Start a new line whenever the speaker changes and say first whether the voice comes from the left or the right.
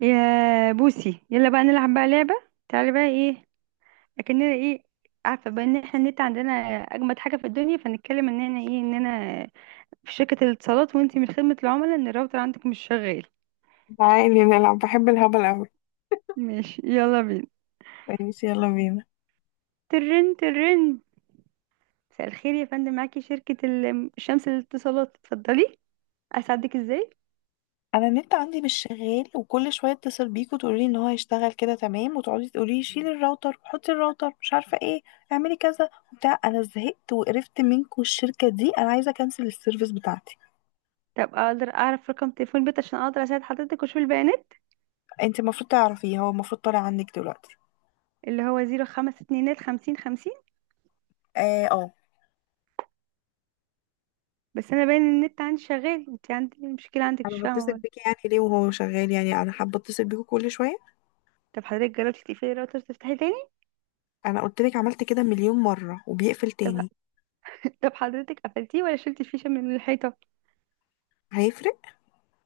right: يا بوسي، يلا بقى نلعب بقى لعبة. تعالي بقى، ايه؟ اكننا ايه؟ عارفة بقى ان احنا النت عندنا اجمد حاجة في الدنيا، فنتكلم اننا في شركة الاتصالات، وانتي من خدمة العملاء، ان الراوتر عندك مش شغال.
left: تعالي نلعب، بحب الهبل أوي.
right: ماشي يلا بينا.
left: ماشي يلا بينا.
right: ترن ترن. مساء الخير يا فندم، معاكي شركة شمس الاتصالات، اتفضلي اساعدك ازاي؟
left: أنا النت عندي مش شغال، وكل شوية اتصل بيك وتقولي إن هو هيشتغل كده تمام، وتقعدي تقولي شيلي الراوتر وحطي الراوتر، مش عارفة ايه، اعملي كذا وبتاع. أنا زهقت وقرفت منكم الشركة دي، أنا عايزة أكنسل السيرفيس بتاعتي.
right: طب اقدر اعرف رقم تليفون البيت عشان اقدر اساعد حضرتك واشوف البيانات؟
left: أنت المفروض تعرفيه، هو المفروض طالع عندك دلوقتي.
right: اللي هو زيرو خمسة اتنينات خمسين خمسين.
left: اه، اه.
right: بس انا باين ان النت عندي شغال. انت عندك المشكلة عندك، مش
left: انا بتصل
right: فاهمة.
left: بيك يعني ليه وهو شغال؟ يعني انا حابه اتصل بيكوا كل شويه؟
right: طب حضرتك جربتي تقفلي الراوتر تفتحي تاني؟
left: انا قلت لك عملت كده مليون مره وبيقفل
right: طب.
left: تاني.
right: طب حضرتك قفلتيه ولا شلتي الفيشه من الحيطه؟
left: هيفرق؟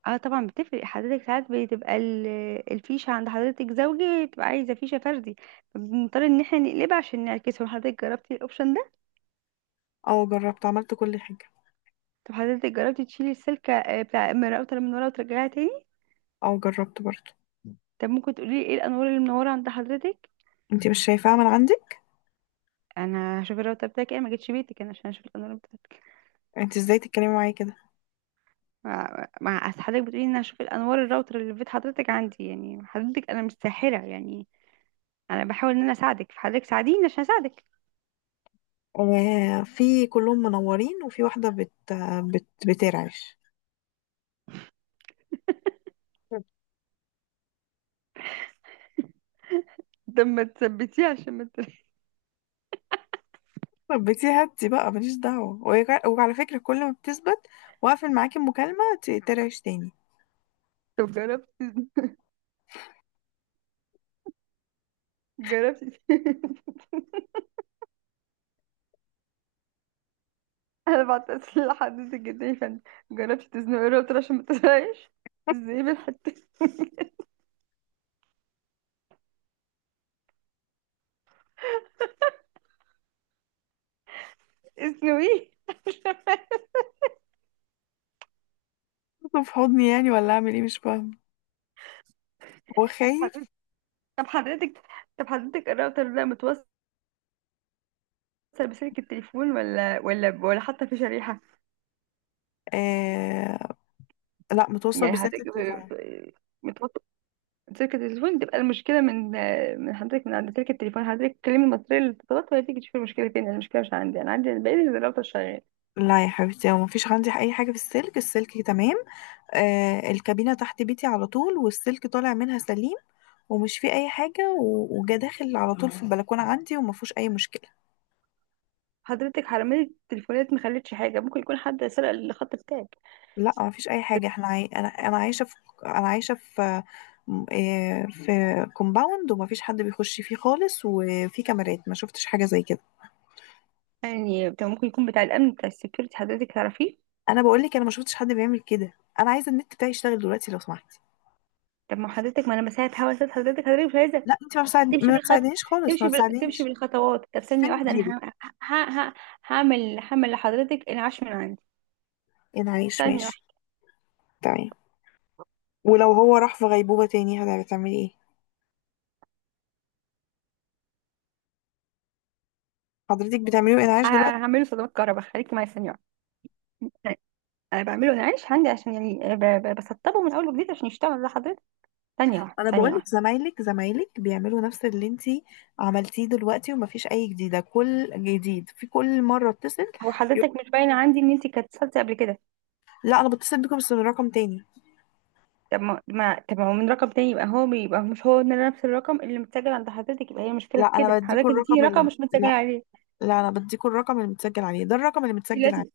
right: اه طبعا بتفرق حضرتك. ساعات بتبقى الفيشه عند حضرتك زوجي، بتبقى عايزه فيشه فردي، فبنضطر ان احنا نقلبها عشان نعكسه. حضرتك جربتي الاوبشن ده؟
left: اه جربت، عملت كل حاجه.
right: طب حضرتك جربتي تشيلي السلكه، بتاع، من الراوتر من ورا وترجعيها تاني؟
left: اه جربت برضه.
right: طب ممكن تقولي لي ايه الانوار اللي منوره عند حضرتك؟
left: انت مش شايفاها من عندك؟
right: انا هشوف الراوتر بتاعك ايه، ما جيتش بيتك انا عشان اشوف الانوار بتاعتك.
left: انت ازاي تتكلمي معايا كده؟
right: أصل حضرتك بتقولي ان أنا هشوف الانوار الراوتر اللي في بيت حضرتك عندي، يعني حضرتك انا مش ساحره يعني. انا بحاول ان انا اساعدك، فحضرتك ساعديني عشان اساعدك.
left: آه، في كلهم منورين، وفي واحده بت بت بترعش.
right: ده ما تثبتيه عشان ما ت-
left: طب بتي هاتي بقى، ماليش دعوه، وعلى فكره كل ما بتثبت واقفل معاكي المكالمه ترعش تاني.
right: طب جربتي، جربتي انا بعتذر لحضرتك جدا يا فندم. جربتي تزنقي الراوتر عشان ما تزهقش؟ ازاي بالحته؟ اسنويه.
left: طب في حضني يعني ولا اعمل ايه؟ مش فاهمه، هو خايف.
right: حضرتك- طب حضرتك، طب حضرتك الراوتر ده متوصل بسلك التليفون، ولا حتى في شريحه؟
left: آه. لا، متوصل
right: يعني
left: بسلك
right: حضرتك
left: التليفون.
right: متوصل سلك التليفون، تبقى المشكلة من حضرتك، من عند سلك التليفون. حضرتك تكلمي المصرية للاتصالات، وهي تيجي تشوف المشكلة فين. أنا المشكلة مش عندي، أنا عندي الباقي الراوتر شغال.
left: لا يا حبيبتي، هو مفيش عندي اي حاجه، في السلك، السلك تمام. آه، الكابينه تحت بيتي على طول، والسلك طالع منها سليم، ومش فيه اي حاجه، وجا داخل على طول في البلكونه عندي، وما فيهوش اي مشكله.
right: حضرتك حرماني التليفونات ما خلتش حاجة. ممكن يكون حد سرق الخط بتاعك.
left: لا، ما فيش اي حاجه، انا عايشه في انا عايشه في م- إيه، في كومباوند، وما فيش حد بيخش فيه خالص، وفي كاميرات ما شفتش حاجه زي كده.
right: يعني، طب ممكن يكون بتاع الأمن، بتاع السكيورتي، حضرتك تعرفيه؟
left: انا بقول لك، انا ما شفتش حد بيعمل كده. انا عايزه النت بتاعي يشتغل دلوقتي لو سمحتي.
right: طب ما حضرتك، ما أنا بساعد، هوا ساعد حضرتك مش عايزة
left: لا، انت
right: تمشي
left: ما
right: بالخط،
left: بتساعدنيش خالص، ما
right: تمشي تمشي
left: بتساعدنيش.
right: بالخطوات. طب
left: فين
right: ثانية واحدة
left: مديري؟
right: أنا ه... ه... هعمل، لحضرتك انعاش من عندي.
left: انعاش،
right: ثانية
left: ماشي.
right: واحدة.
left: تمام. ولو هو راح في غيبوبه تاني هتعملي ايه؟ حضرتك بتعمليه انعاش دلوقتي؟
right: هعمله صدمات كهرباء، خليكي معايا ثانية واحدة. انا بعمله، انا عايش عندي، عشان يعني، بسطبه من اول وجديد عشان يشتغل لحضرتك. ثانيه واحده،
left: انا
right: ثانيه
left: بقولك،
right: واحده.
left: زمايلك بيعملوا نفس اللي انتي عملتيه دلوقتي، ومفيش اي جديده، كل جديد في كل مره اتصل.
right: هو
left: يقول.
right: حضرتك مش باينه عندي ان انت كانت اتصلتي قبل كده.
left: لا، انا بتصل بيكم بس من رقم تاني.
right: طب ما هو من رقم تاني، يبقى يبقى مش هو نفس الرقم اللي متسجل عند حضرتك. يبقى هي مشكله
left: لا،
right: في
left: انا
right: كده،
left: بديكوا
right: حضرتك اديتيني
left: الرقم
right: رقم
left: اللي...
right: مش متسجل
left: لا،
right: عليه.
left: لا، انا بديكوا الرقم اللي متسجل عليه، ده الرقم اللي
right: انت
left: متسجل عليه.
right: لازم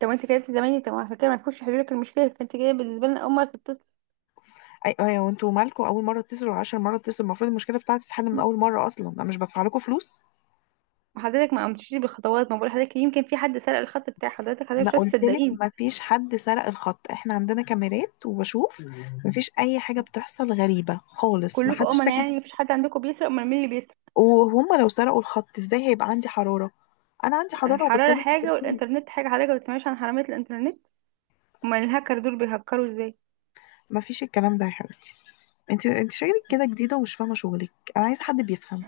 right: طب انت كلمتي زمايلي، طب عشان كده ما تكونش حضرتك المشكله، فانت جايه بالنسبه لنا اول مره تتصل.
left: اي ايوه، وانتوا مالكوا؟ اول مره اتصل وعشر مره اتصل، المفروض المشكله بتاعتي تتحل من اول مره، اصلا انا مش بدفع لكم فلوس.
right: حضرتك ما قمتيش بالخطوات. ما بقول حضرتك يمكن في حد سرق الخط بتاع حضرتك، حضرتك
left: ما
right: مش
left: قلتلك
right: هتصدقيني.
left: مفيش حد سرق الخط، احنا عندنا كاميرات وبشوف، مفيش اي حاجه بتحصل غريبه خالص،
right: كلكم
left: محدش
right: امنا،
left: ساكت.
right: يعني مفيش حد عندكم بيسرق؟ امال مين اللي بيسرق؟
left: وهم لو سرقوا الخط ازاي هيبقى عندي حرارة؟ انا عندي حرارة
right: الحرارة
left: وبتكلم في
right: حاجة
left: التليفون.
right: والإنترنت حاجة، حضرتك ما بتسمعيش عن حرامية الإنترنت؟ أمال الهاكر دول بيهكروا إزاي؟
left: مفيش الكلام ده يا حبيبتي، انت شغلك كده جديدة ومش فاهمة شغلك. انا عايزة حد بيفهم.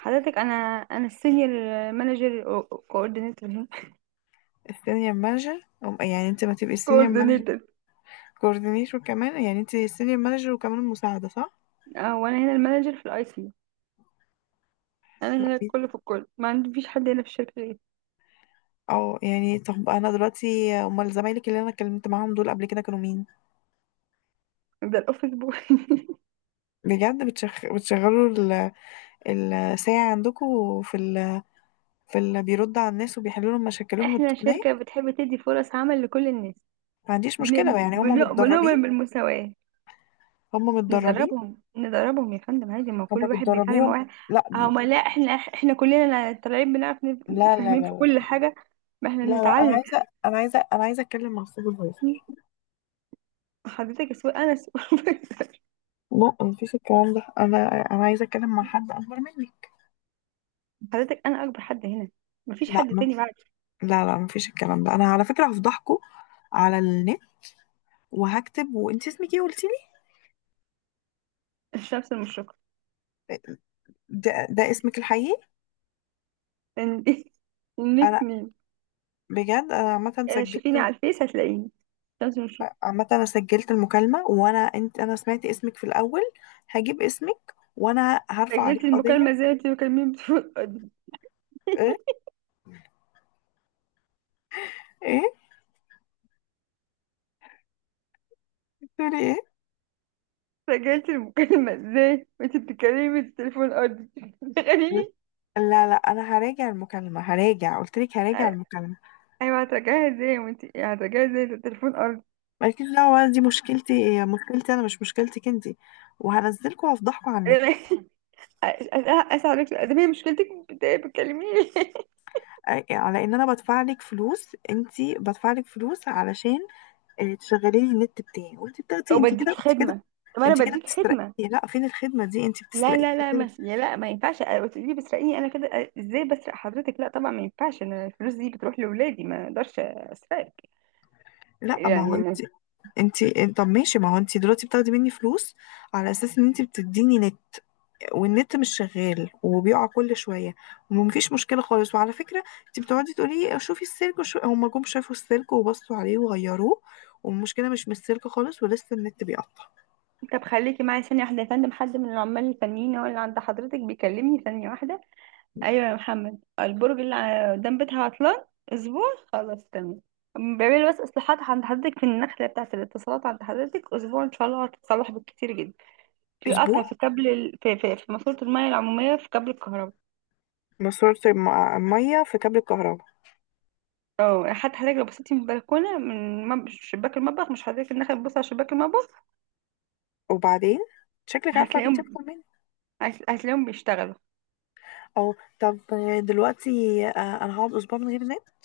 right: حضرتك أنا، السينيور مانجر كوردينيتور.
left: السينيور مانجر يعني انت ما تبقي السينيور مانجر
right: كوردينيتور.
left: كوردينيتور كمان، يعني انت السينيور مانجر وكمان المساعدة، صح؟
right: أه، وأنا هنا المانجر في الأي سي. أنا هنا
left: دلوقتي؟
right: الكل في الكل، ما عنديش حد هنا في الشركة غيري.
left: اه يعني، طب انا دلوقتي امال زمايلك اللي انا اتكلمت معاهم دول قبل كده كانوا مين؟
right: ده الأوفيس بوي.
left: بجد بتشغلوا ال... الساعة عندكم في ال... في اللي بيرد على الناس وبيحلوا لهم مشاكلهم
right: إحنا شركة
left: التقنية؟
right: بتحب تدي فرص عمل لكل الناس.
left: ما عنديش مشكلة، يعني هم متدربين.
right: بنؤمن بالمساواة.
left: هم متدربين.
right: ندربهم ندربهم يا فندم، عادي، ما هو
left: هم
right: كل واحد بيتعلم
left: بتدربيهم؟
right: واحد.
left: لا،
right: هما، لا احنا، كلنا طالعين بنعرف،
left: لا، لا.
right: فاهمين في كل
left: لا،
right: حاجة. ما احنا
left: لا، لا،
right: بنتعلم.
left: انا عايزة اتكلم مع السوبرفايزر.
right: حضرتك سوق، انا سوق.
left: لا مفيش الكلام ده، انا انا عايزة اتكلم مع حد اكبر منك.
right: حضرتك انا اكبر حد هنا، مفيش
left: لا
right: حد
left: ما
right: تاني بعد.
left: لا، لا، مفيش الكلام ده، انا على فكرة هفضحكوا على النت وهكتب. وانت اسمك ايه قلتي لي؟
right: الشمس المشرقة.
left: ده اسمك الحقيقي؟
right: إن- انك
left: انا
right: مين؟
left: بجد انا عامة
right: آه،
left: سجلت.
right: شوفيني على الفيس هتلاقيني. الشمس المشرقة.
left: عامة انا سجلت المكالمة، وانا انت انا سمعت اسمك في الاول، هجيب اسمك وانا هرفع
right: سجلت
left: عليك
right: المكالمة
left: قضية.
right: ازاي وانت بتكلميني بتليفون ارضي؟
left: ايه؟ ايه؟ بتقولي ايه؟
right: سجلت المكالمة ازاي وانت بتتكلمي بالتليفون ارضي؟ تخيلي.
left: لا، لا، انا هراجع المكالمه، هراجع، قلت لك هراجع المكالمه.
right: ايوه هترجعيها ازاي، وانت هترجعيها ازاي، ده التليفون ارض.
left: مالكيش دعوه بقى، دي مشكلتي، هي مشكلتي انا مش مشكلتك انت، وهنزلكوا وهفضحكوا على النت.
right: أنا اسف عليك، ده هي مشكلتك، بتكلميني.
left: على ان انا بدفع لك فلوس، انت بدفع لك فلوس علشان تشغلي لي النت بتاعي، وانت بتاخدي،
right: او
left: انت كده،
right: بديكي
left: انت كده،
right: خدمه، طب انا
left: انت كده
right: بديكي
left: بتسرقي.
right: خدمه.
left: لا، فين الخدمه دي؟ انت
right: لا
left: بتسرقي
right: لا لا،
left: كده.
right: ما يا لا، ما ينفعش تقولي بسرقيني. انا كده ازاي بسرق حضرتك؟ لا طبعا ما ينفعش، انا الفلوس دي بتروح لاولادي، ما اقدرش اسرقك.
left: لا، ما هو
right: يعني
left: انت، انتي طب ماشي، ما هو انتي دلوقتي بتاخدي مني فلوس على اساس ان انتي بتديني نت، والنت مش شغال وبيقع كل شويه، ومفيش مشكله خالص، وعلى فكره انتي بتقعدي تقولي شوفي السلك، هما جم شافوا السلك وبصوا عليه وغيروه، والمشكله مش من السلك خالص، ولسه النت بيقطع.
right: طب خليكي معايا ثانيه واحده يا فندم، حد من العمال الفنيين هو اللي عند حضرتك بيكلمني، ثانيه واحده. ايوه يا محمد، البرج اللي قدام بيتها عطلان اسبوع، خلاص تمام. بعملي بس اصلاحات عند حضرتك في النخله بتاعه الاتصالات عند حضرتك، اسبوع ان شاء الله هتتصلح بالكتير جدا. في
left: اسبوع؟
right: قطع في كابل في ماسوره الميه العموميه في كابل الكهرباء.
left: مصرف ميه في كابل الكهرباء؟
right: اه حتى حضرتك لو بصيتي من البلكونه، من شباك المطبخ، مش حضرتك النخله تبص على شباك المطبخ،
left: وبعدين؟ شكلك عارفة بنتي أكتر
right: هتلاقيهم،
left: مني.
right: هتلاقيهم بيشتغلوا.
left: اه. طب. دلوقتي. أنا هقعد أسبوع من غير نت؟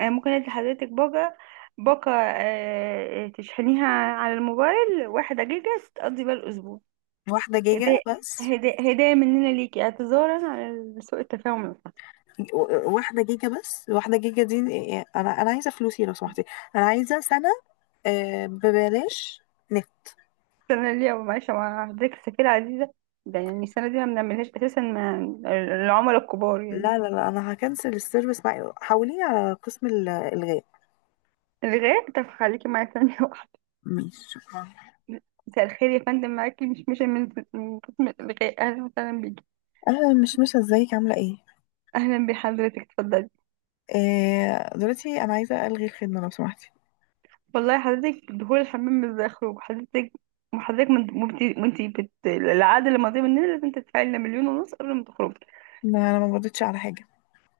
right: انا ممكن ادي حضرتك باقه، تشحنيها على الموبايل واحدة جيجا تقضي بيها الأسبوع.
left: واحدة
right: هدايا،
left: جيجا بس؟
right: هدايا، هدايا مننا ليكي، اعتذارا على سوء التفاهم اللي حصل.
left: 1 جيجا بس؟ 1 جيجا دي؟ أنا عايزة فلوسي لو سمحتي. أنا عايزة سنة، ببلاش نت.
right: السنة اللي أو معلش مع حضرتك، السفيرة عزيزة ده، يعني السنة دي ما بنعملهاش أساسا مع العملاء الكبار يعني.
left: لا، لا، لا، أنا هكنسل السيرفيس معي، حوليني على قسم الإلغاء.
right: الغاء، طب خليكي معايا ثانية واحدة.
left: ماشي، شكرا.
right: مساء الخير يا فندم، معاكي مش من قسم الغاء، أهلا وسهلا بيكي.
left: أنا مش مش ازيك عاملة ايه؟
right: أهلا بحضرتك اتفضلي.
left: دلوقتي أنا عايزة ألغي الخدمة لو سمحتي.
right: والله حضرتك دخول الحمام مش زي خروج حضرتك. وحضرتك وانتي العقد اللي ماضي مننا لازم تدفعي لنا مليون ونص قبل ما تخرجي.
left: لا، أنا ما مضيتش على حاجة.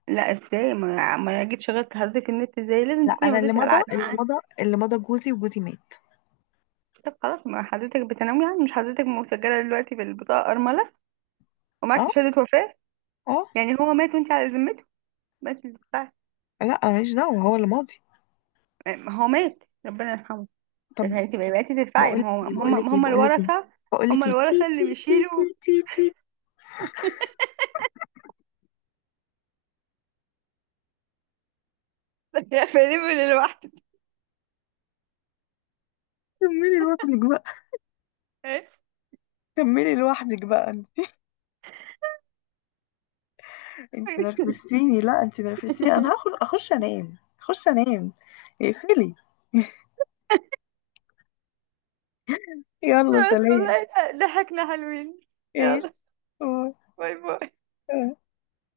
right: لا ازاي، ما أنا جيت شغلت حضرتك النت، ازاي لازم
left: لا،
right: تكوني
left: أنا اللي
right: مضيتي على
left: مضى،
right: العقد
left: اللي
right: معاه.
left: مضى، اللي مضى جوزي، وجوزي مات.
right: طب خلاص، ما حضرتك بتنوي، يعني مش حضرتك مسجله دلوقتي بالبطاقه ارمله، ومعاكي
left: اه،
right: شهاده وفاه،
left: اه.
right: يعني هو مات وانت على ذمته، بس اللي تدفعي.
left: لا، انا ماليش دعوة، هو اللي ماضي.
right: ما هو مات ربنا يرحمه، بس
left: طب،
right: انت بقيتي تدفعي،
left: بقول لك
right: ما هو
left: ايه،
right: هم
left: بقول لك
right: هم
left: ايه،
right: هم
left: بقول لك ايه،
right: الورثه.
left: بقول
right: هم
left: لك ايه، تي،
right: الورثه
left: تي،
right: اللي
left: تي،
right: بيشيلوا.
left: تي، تي، تي.
right: فليبل لوحده.
left: كملي لوحدك بقى، كملي لوحدك بقى انت. انت نرفزتيني، لا، انت نرفزتيني، انا هاخد اخش انام، اخش انام. اقفلي. يلا
right: بس
left: سلام.
right: والله ضحكنا حلوين.
left: ايش؟
right: يلا، باي باي.